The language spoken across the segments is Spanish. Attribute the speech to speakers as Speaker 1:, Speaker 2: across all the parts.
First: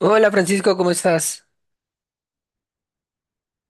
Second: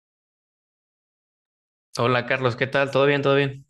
Speaker 1: Hola Francisco, ¿cómo estás?
Speaker 2: Hola Carlos, ¿qué tal? ¿Todo bien?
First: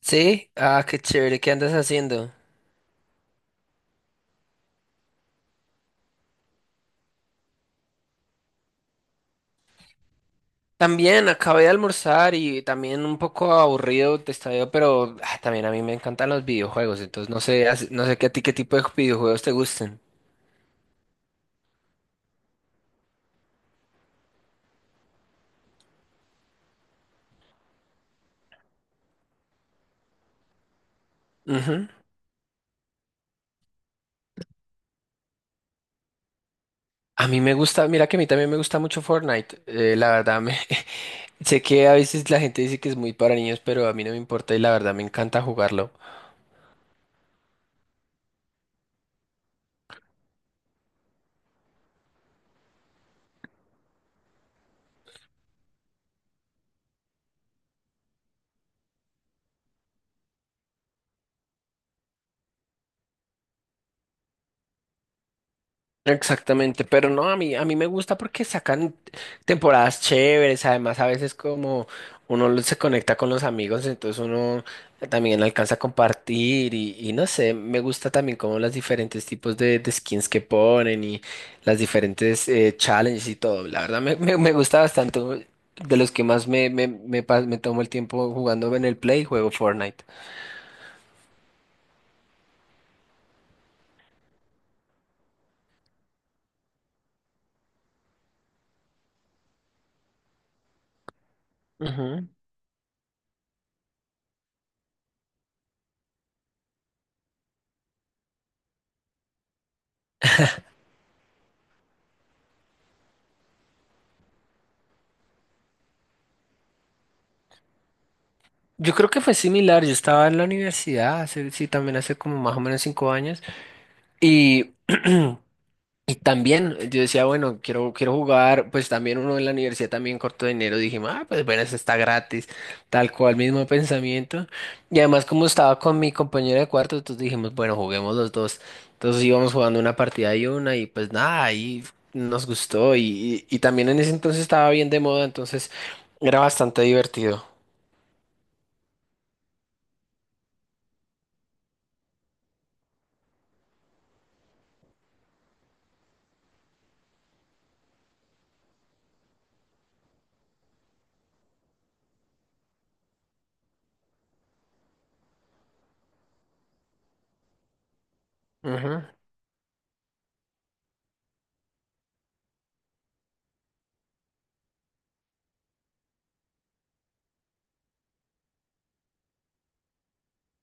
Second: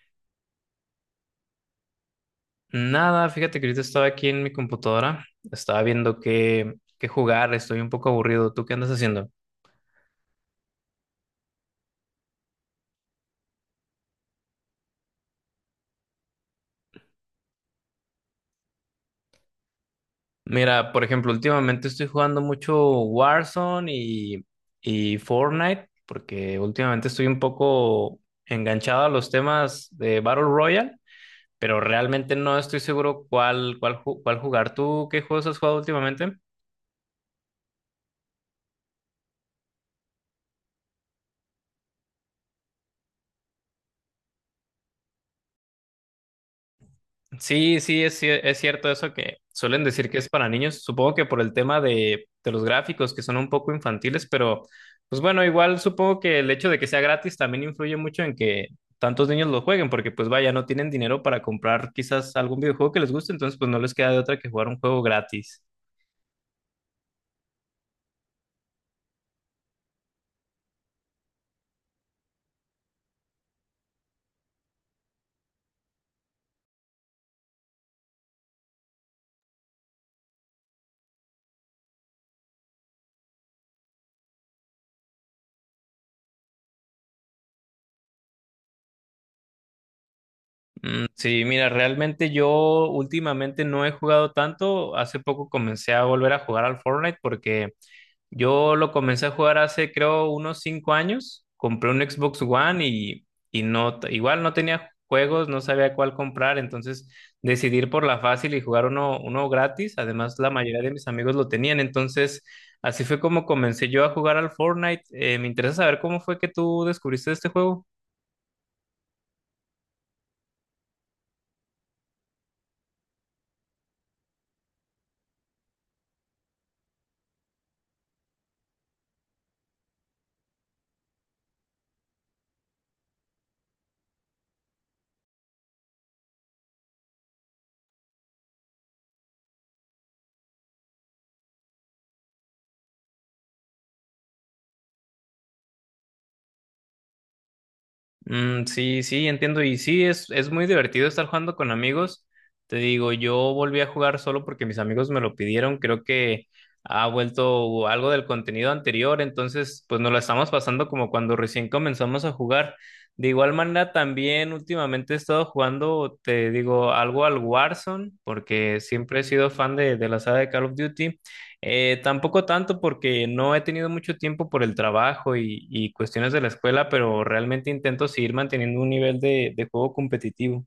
Speaker 1: Sí, qué chévere, ¿qué andas haciendo?
Speaker 2: Nada, fíjate que ahorita estaba aquí en mi computadora, estaba viendo qué jugar, estoy un poco aburrido. ¿Tú qué andas haciendo?
Speaker 1: También acabé de almorzar y también un poco aburrido te estaba, pero también a mí me encantan los videojuegos, entonces no sé, no sé qué a ti qué tipo de videojuegos te gusten.
Speaker 2: Mira, por ejemplo, últimamente estoy jugando mucho Warzone y Fortnite, porque últimamente estoy un poco enganchado a los temas de Battle Royale, pero
Speaker 1: Ujú.
Speaker 2: realmente no estoy seguro cuál jugar. ¿Tú qué juegos has jugado últimamente?
Speaker 1: A mí me gusta, mira que a mí también me gusta mucho Fortnite, la verdad me sé que a veces la gente dice que es muy para niños, pero a mí no me importa y la verdad me encanta jugarlo.
Speaker 2: Sí, sí, es cierto eso que suelen decir que es para niños, supongo que por el tema de los gráficos que son un poco infantiles, pero pues bueno, igual supongo que el hecho de que sea gratis también influye mucho en que tantos niños lo jueguen, porque pues vaya, no tienen dinero para comprar quizás algún videojuego que les guste, entonces pues no les queda de otra que jugar un juego gratis.
Speaker 1: Exactamente, pero no, a mí me gusta porque sacan temporadas chéveres, además a veces como se conecta con los amigos, entonces uno también alcanza a compartir y no sé, me gusta también como los diferentes tipos de skins que ponen y las diferentes challenges y todo, la verdad me gusta bastante, de los que más me tomo el tiempo jugando en el Play, juego Fortnite.
Speaker 2: Mm, sí, mira, realmente yo últimamente no he jugado tanto. Hace poco comencé a volver a jugar al Fortnite porque yo lo comencé a jugar hace creo unos cinco años. Compré un
Speaker 1: Ujú.
Speaker 2: Xbox One y no, igual no tenía juegos, no sabía cuál comprar, entonces decidí ir por la fácil y jugar uno gratis. Además, la mayoría de mis amigos lo tenían, entonces así fue como comencé yo a jugar al Fortnite. Me interesa saber cómo fue que tú descubriste este juego.
Speaker 1: Yo creo que fue similar, yo estaba en la universidad, hace, sí, también hace como más o menos 5 años. Y, y también yo decía, bueno, quiero jugar, pues también uno en la universidad también corto de dinero, dije, pues bueno, eso está gratis, tal cual, mismo pensamiento. Y además como estaba con mi compañero de cuarto, entonces dijimos, bueno, juguemos los dos. Entonces íbamos jugando una partida y una y pues nada, ahí nos gustó y también en ese entonces estaba bien de moda, entonces era bastante divertido.
Speaker 2: Mm, sí, sí, entiendo. Y sí, es muy divertido estar jugando con amigos. Te digo, yo volví a jugar solo porque mis amigos me lo pidieron. Creo que ha vuelto algo del contenido anterior. Entonces, pues nos lo estamos pasando como cuando recién comenzamos a jugar. De igual manera, también últimamente he estado jugando, te digo, algo al Warzone, porque siempre he sido fan de la saga de Call of Duty. Tampoco tanto porque no he tenido mucho tiempo por el trabajo y cuestiones de la escuela, pero realmente intento seguir manteniendo un nivel de juego competitivo.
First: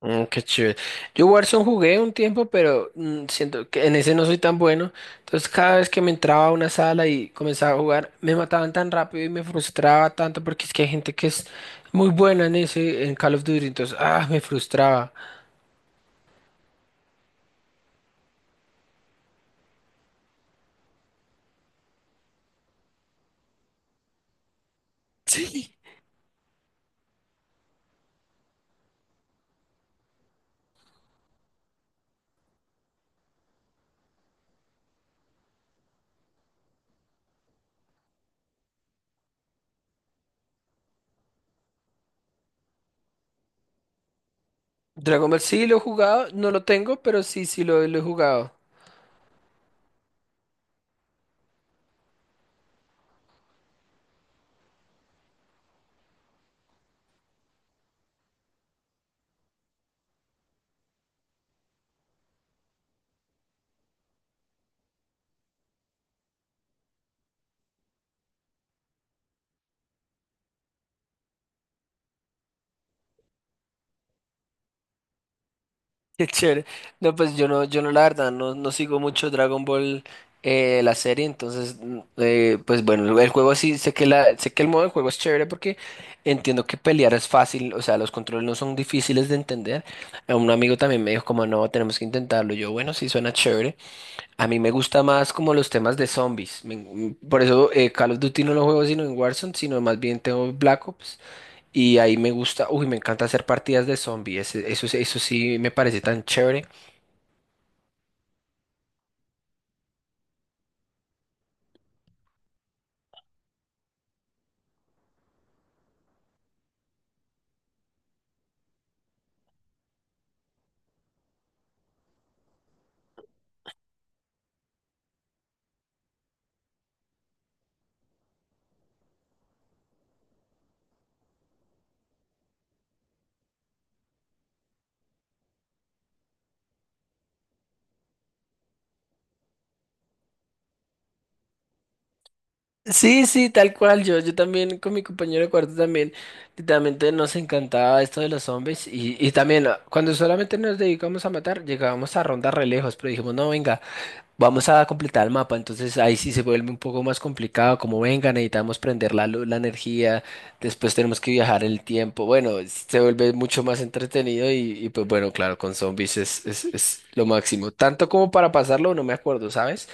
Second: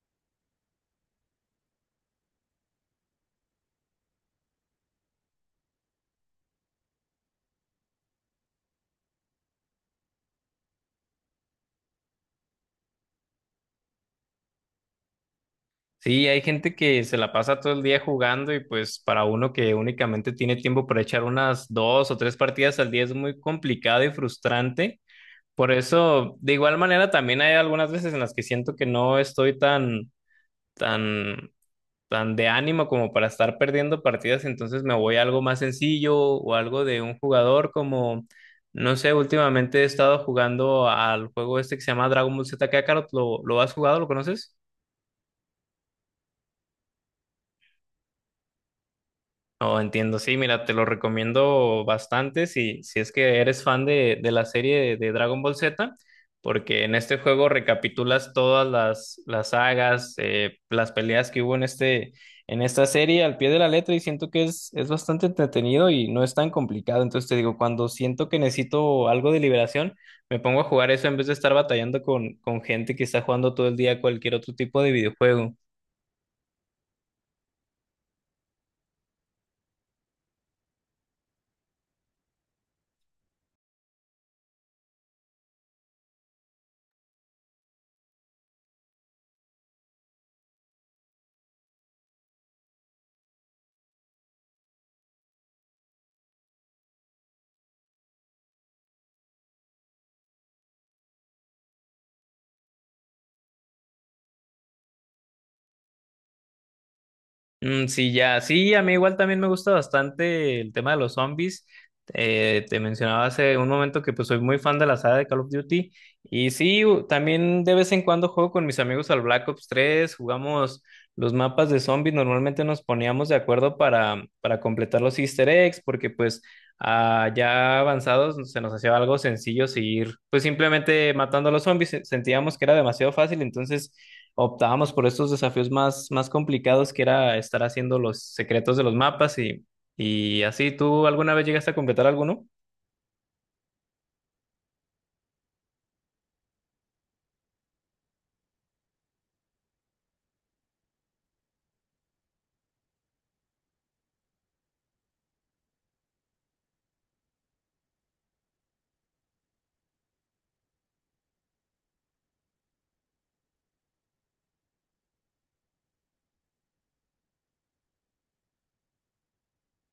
Speaker 1: Mm, qué chévere. Yo Warzone jugué un tiempo, pero siento que en ese no soy tan bueno. Entonces cada vez que me entraba a una sala y comenzaba a jugar, me mataban tan rápido y me frustraba tanto porque es que hay gente que es muy buena en ese, en Call of Duty. Entonces, me frustraba.
Speaker 2: Sí, hay gente que se la pasa todo el día jugando y pues para uno que únicamente tiene tiempo para echar unas dos o tres partidas al día es muy complicado y frustrante. Por
Speaker 1: Sí.
Speaker 2: eso, de igual manera, también hay algunas veces en las que siento que no estoy tan tan de ánimo como para estar perdiendo partidas, entonces me voy a algo más sencillo o algo de un jugador como, no sé, últimamente he estado jugando al juego este que se llama Dragon Ball Z Kakarot, lo has jugado? ¿Lo conoces?
Speaker 1: Dragon Ball sí lo he jugado, no lo tengo, pero sí, sí lo he jugado.
Speaker 2: No, entiendo, sí, mira, te lo recomiendo bastante si es que eres fan de la serie de Dragon Ball Z, porque en este juego recapitulas las sagas, las peleas que hubo en en esta serie al pie de la letra y siento que es bastante entretenido y no es tan complicado. Entonces te digo, cuando siento que necesito algo de liberación, me pongo a jugar eso en vez de estar batallando con gente que está jugando todo el día cualquier otro tipo de videojuego.
Speaker 1: Qué chévere. No, pues yo no, la verdad, no sigo mucho Dragon Ball, la serie, entonces, pues bueno, el juego sí, sé que el modo de juego es chévere porque entiendo que pelear es fácil, o sea, los controles no son difíciles de entender. A Un amigo también me dijo como, no, tenemos que intentarlo. Yo, bueno, sí, suena chévere. A mí me gusta más como los temas de zombies. Por eso Call of Duty no lo juego sino en Warzone, sino más bien tengo Black Ops. Y ahí me gusta, uy, me encanta hacer partidas de zombies. Eso sí me parece tan chévere.
Speaker 2: Mm, sí, ya, sí, a mí igual también me gusta bastante el tema de los zombies. Te mencionaba hace un momento que pues soy muy fan de la saga de Call of Duty y sí, también de vez en cuando juego con mis amigos al Black Ops tres. Jugamos los mapas de zombies, normalmente nos poníamos de acuerdo para completar los Easter eggs porque pues ah, ya avanzados se nos hacía algo sencillo seguir pues simplemente matando a los zombies, sentíamos que era demasiado fácil, entonces optábamos por estos desafíos más complicados que era estar haciendo los secretos de los mapas y así. ¿Tú alguna vez llegaste a completar alguno?
Speaker 1: Sí, sí, tal cual. Yo también con mi compañero de cuarto también, literalmente nos encantaba esto de los zombies. Y también cuando solamente nos dedicamos a matar, llegábamos a rondar re lejos, pero dijimos, no, venga, vamos a completar el mapa. Entonces ahí sí se vuelve un poco más complicado, como venga, necesitamos prender la luz, la energía, después tenemos que viajar el tiempo. Bueno, se vuelve mucho más entretenido y pues bueno, claro, con zombies es lo máximo. Tanto como para pasarlo, no me acuerdo, ¿sabes?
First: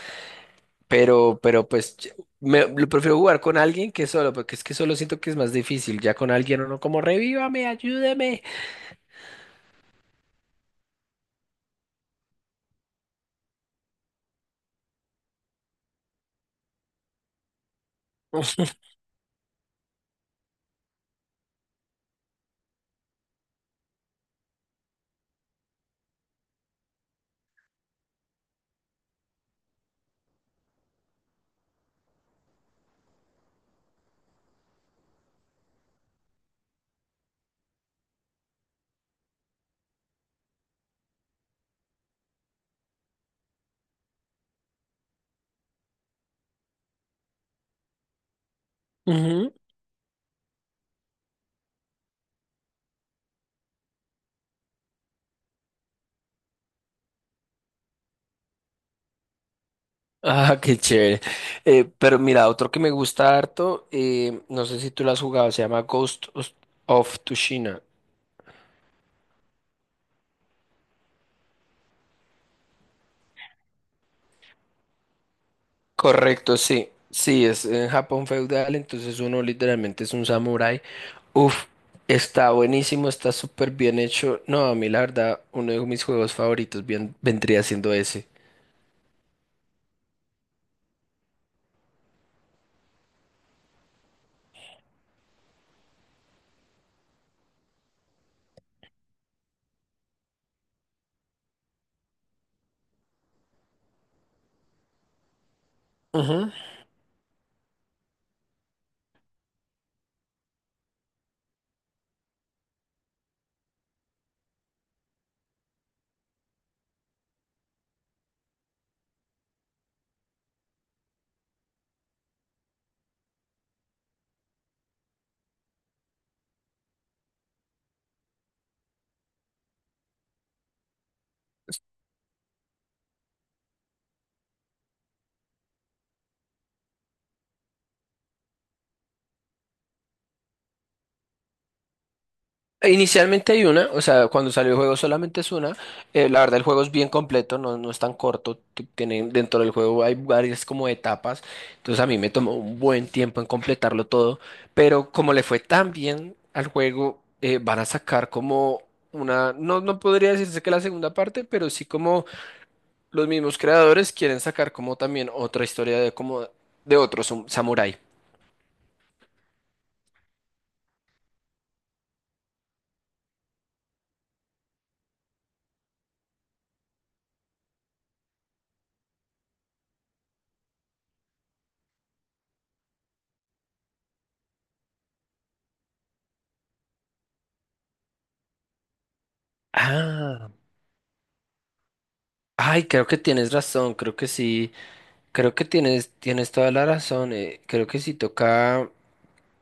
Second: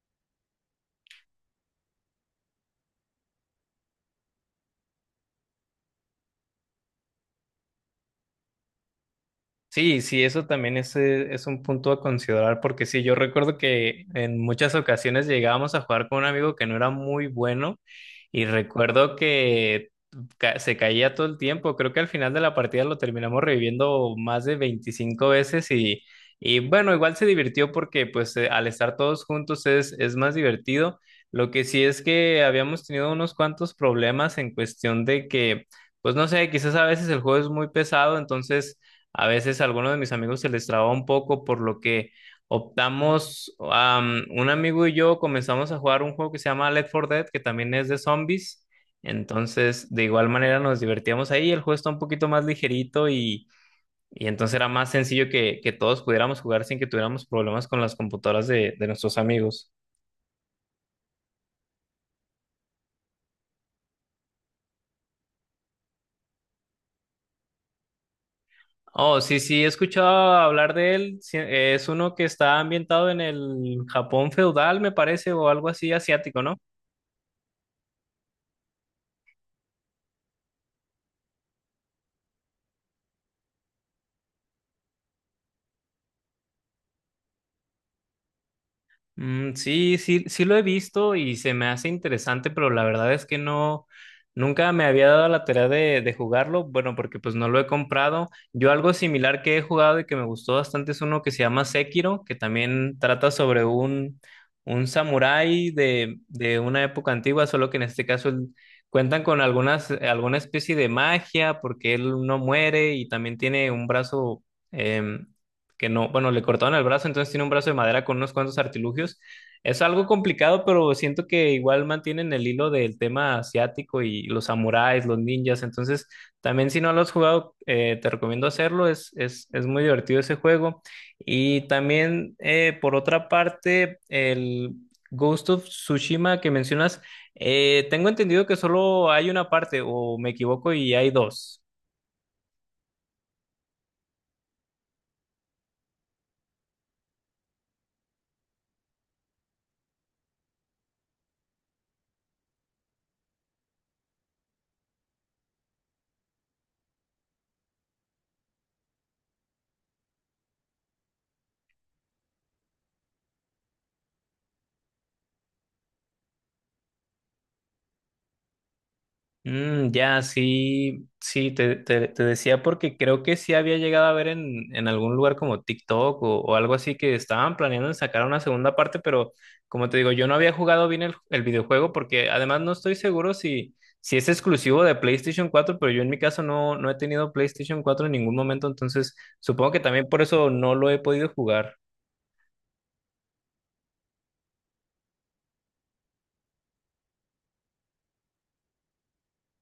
Speaker 1: Pero pues lo prefiero jugar con alguien que solo, porque es que solo siento que es más difícil. Ya con alguien uno como revívame, ayúdeme.
Speaker 2: Sí, sí, eso también es un punto a considerar, porque sí, yo recuerdo que en muchas ocasiones llegábamos a jugar con un amigo que no era muy bueno y recuerdo que se caía todo el tiempo. Creo que al final de la partida lo terminamos reviviendo más de 25 veces y bueno, igual se divirtió porque pues al estar todos juntos es más divertido. Lo que sí es que habíamos tenido unos cuantos problemas en cuestión de que, pues no sé, quizás a veces el juego es muy pesado, entonces a veces a algunos de mis amigos se les traba un poco, por lo que optamos, am, un amigo y yo comenzamos a jugar un juego que se llama Left 4 Dead, que también es de zombies.
Speaker 1: Ujú.
Speaker 2: Entonces, de igual manera nos divertíamos ahí. El juego está un poquito más ligerito y entonces era más sencillo que todos pudiéramos jugar sin que tuviéramos problemas con las computadoras de nuestros amigos.
Speaker 1: Ah, qué chévere. Pero mira, otro que me gusta harto, no sé si tú lo has jugado, se llama Ghost of Tsushima.
Speaker 2: Oh, sí, sí, he escuchado hablar de él. Sí, es uno que está ambientado en el Japón feudal, me parece, o algo así asiático,
Speaker 1: Correcto,
Speaker 2: ¿no?
Speaker 1: sí. Sí, es en Japón feudal, entonces uno literalmente es un samurái. Uf, está buenísimo, está súper bien hecho. No, a mí la verdad, uno de mis juegos favoritos bien, vendría siendo ese.
Speaker 2: Mm, sí, sí, sí lo he visto y se me hace interesante, pero la verdad es que no, nunca me había dado la tarea de jugarlo, bueno, porque pues no lo he comprado. Yo algo similar que he jugado y que me gustó bastante es uno que se llama Sekiro, que también trata sobre un samurái
Speaker 1: Ujú.
Speaker 2: de una época antigua, solo que en este caso cuentan con algunas, alguna especie de magia, porque él no muere y también tiene un brazo. Em, que no, bueno, le cortaron el brazo, entonces tiene un brazo de madera con unos cuantos artilugios. Es algo complicado, pero siento que igual mantienen el hilo del tema asiático y los samuráis, los ninjas. Entonces, también si no lo has jugado, te recomiendo hacerlo. Es muy divertido ese juego. Y también, por otra parte, el Ghost of Tsushima que mencionas, tengo entendido que solo hay una parte, o me equivoco, y hay dos.
Speaker 1: Inicialmente hay una, o sea, cuando salió el juego solamente es una. La verdad el juego es bien completo, no, no es tan corto. Tienen, dentro del juego hay varias como etapas. Entonces a mí me tomó un buen tiempo en completarlo todo. Pero como le fue tan bien al juego, van a sacar como una, no, no podría decirse que la segunda parte, pero sí como los mismos creadores quieren sacar como también otra historia de como de otro samurái.
Speaker 2: Mm, ya, sí, sí, te decía porque creo que sí había llegado a ver en algún lugar como TikTok o algo así que estaban planeando en sacar una segunda parte, pero como te digo, yo no había jugado bien el videojuego porque además no estoy seguro si es exclusivo de PlayStation cuatro, pero yo en mi caso no, no he tenido PlayStation cuatro en ningún momento, entonces supongo que también por
Speaker 1: Ah,
Speaker 2: eso no lo he podido jugar.
Speaker 1: Ay, creo que tienes razón, creo que sí. Creo que tienes toda la razón. Creo que sí toca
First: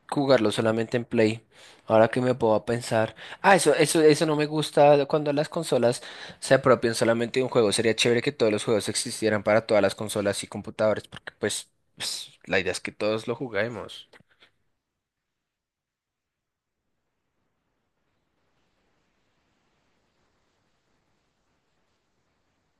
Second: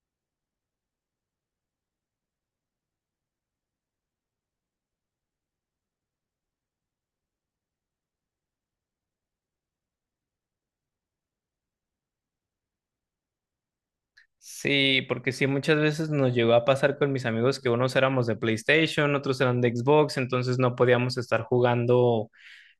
Speaker 1: jugarlo solamente en Play. Ahora que me puedo pensar. Ah, eso no me gusta cuando las consolas se apropian solamente de un juego. Sería chévere que todos los juegos existieran para todas las consolas y computadores, porque pues, la idea es que todos lo juguemos.
Speaker 2: Sí, porque sí, muchas veces nos llegó a pasar con mis amigos que unos éramos de PlayStation, otros eran de Xbox, entonces no podíamos estar jugando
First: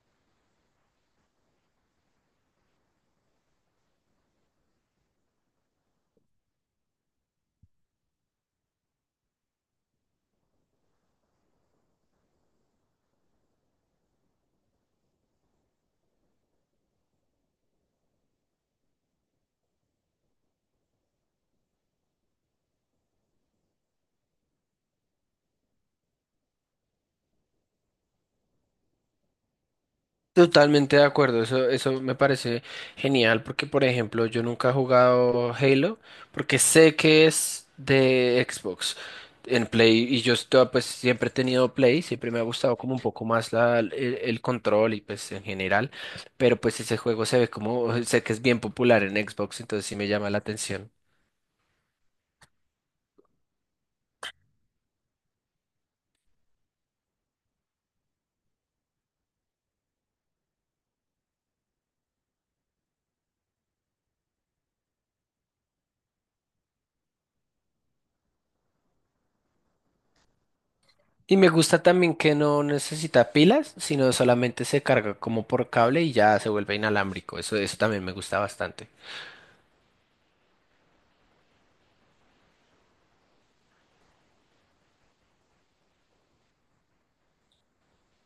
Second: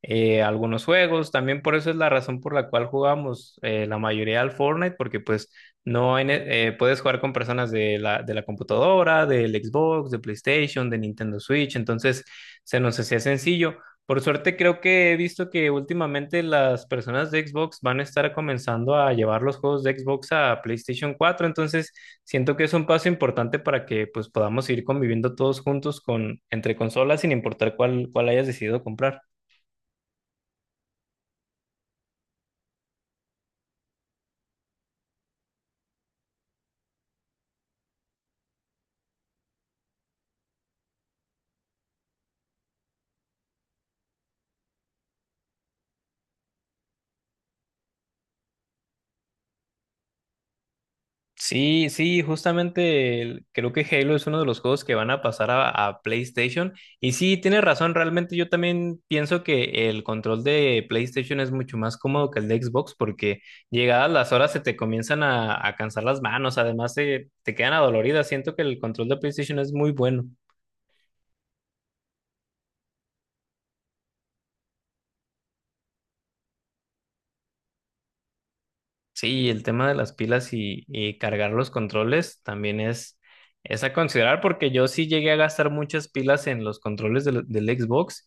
Speaker 2: algunos juegos. También por eso es la razón por la cual jugamos la mayoría al Fortnite, porque pues no hay ne- puedes jugar con personas de la computadora, del Xbox, de PlayStation, de Nintendo Switch, entonces se nos hacía sencillo. Por suerte creo que he visto que últimamente las personas de Xbox van a estar comenzando a llevar los juegos de Xbox a PlayStation cuatro, entonces siento que es un paso importante para que pues podamos ir conviviendo todos juntos con entre consolas sin importar cuál hayas decidido comprar.
Speaker 1: Totalmente de acuerdo, eso me parece genial porque, por ejemplo, yo nunca he jugado Halo porque sé que es de Xbox en Play y yo estoy, pues siempre he tenido Play, siempre me ha gustado como un poco más el control y pues en general, pero pues ese juego se ve como, sé que es bien popular en Xbox, entonces sí me llama la atención.
Speaker 2: Sí, sí, justamente creo que Halo es uno de los juegos que van a pasar a PlayStation. Y sí, tienes razón, realmente yo también pienso que el control de PlayStation es mucho más cómodo que el de Xbox porque llegadas las horas se te comienzan a cansar las manos, además te quedan adoloridas. Siento que el control de PlayStation es muy bueno.
Speaker 1: Y me gusta también que no necesita pilas, sino solamente se carga como por cable y ya se vuelve inalámbrico, eso también me gusta bastante.
Speaker 2: Sí, el tema de las pilas y cargar los controles también es a considerar porque yo sí llegué a gastar muchas pilas en los controles del Xbox,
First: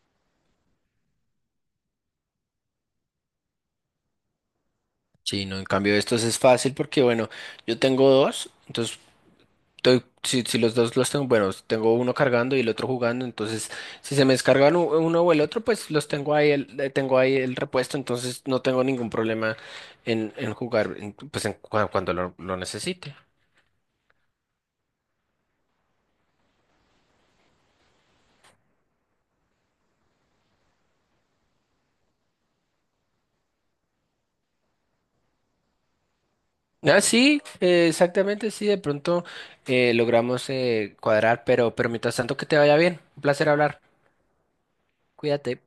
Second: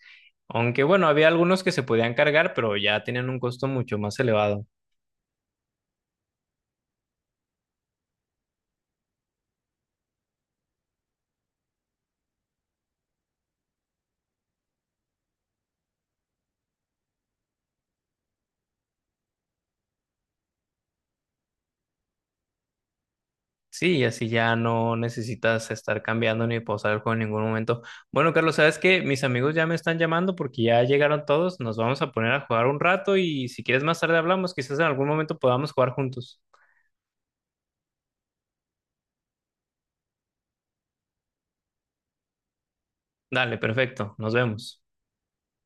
Speaker 2: aunque bueno, había algunos que se podían cargar, pero ya tenían un costo mucho más elevado.
Speaker 1: Sí, no, en cambio estos es fácil porque, bueno, yo tengo dos, entonces si los dos los tengo, bueno, tengo uno cargando y el otro jugando, entonces si se me descargan uno o el otro, pues los tengo ahí, tengo ahí el repuesto, entonces no tengo ningún problema en jugar, pues cuando lo necesite.
Speaker 2: Sí, y así ya no necesitas estar cambiando ni pausar el juego en ningún momento. Bueno, Carlos, sabes que mis amigos ya me están llamando porque ya llegaron todos, nos vamos a poner a jugar un rato y si quieres más tarde hablamos, quizás en algún momento podamos jugar juntos.
Speaker 1: Ah, sí, exactamente, sí, de pronto logramos cuadrar, pero mientras tanto que te vaya bien, un placer
Speaker 2: Dale,
Speaker 1: hablar,
Speaker 2: perfecto, nos vemos.
Speaker 1: cuídate.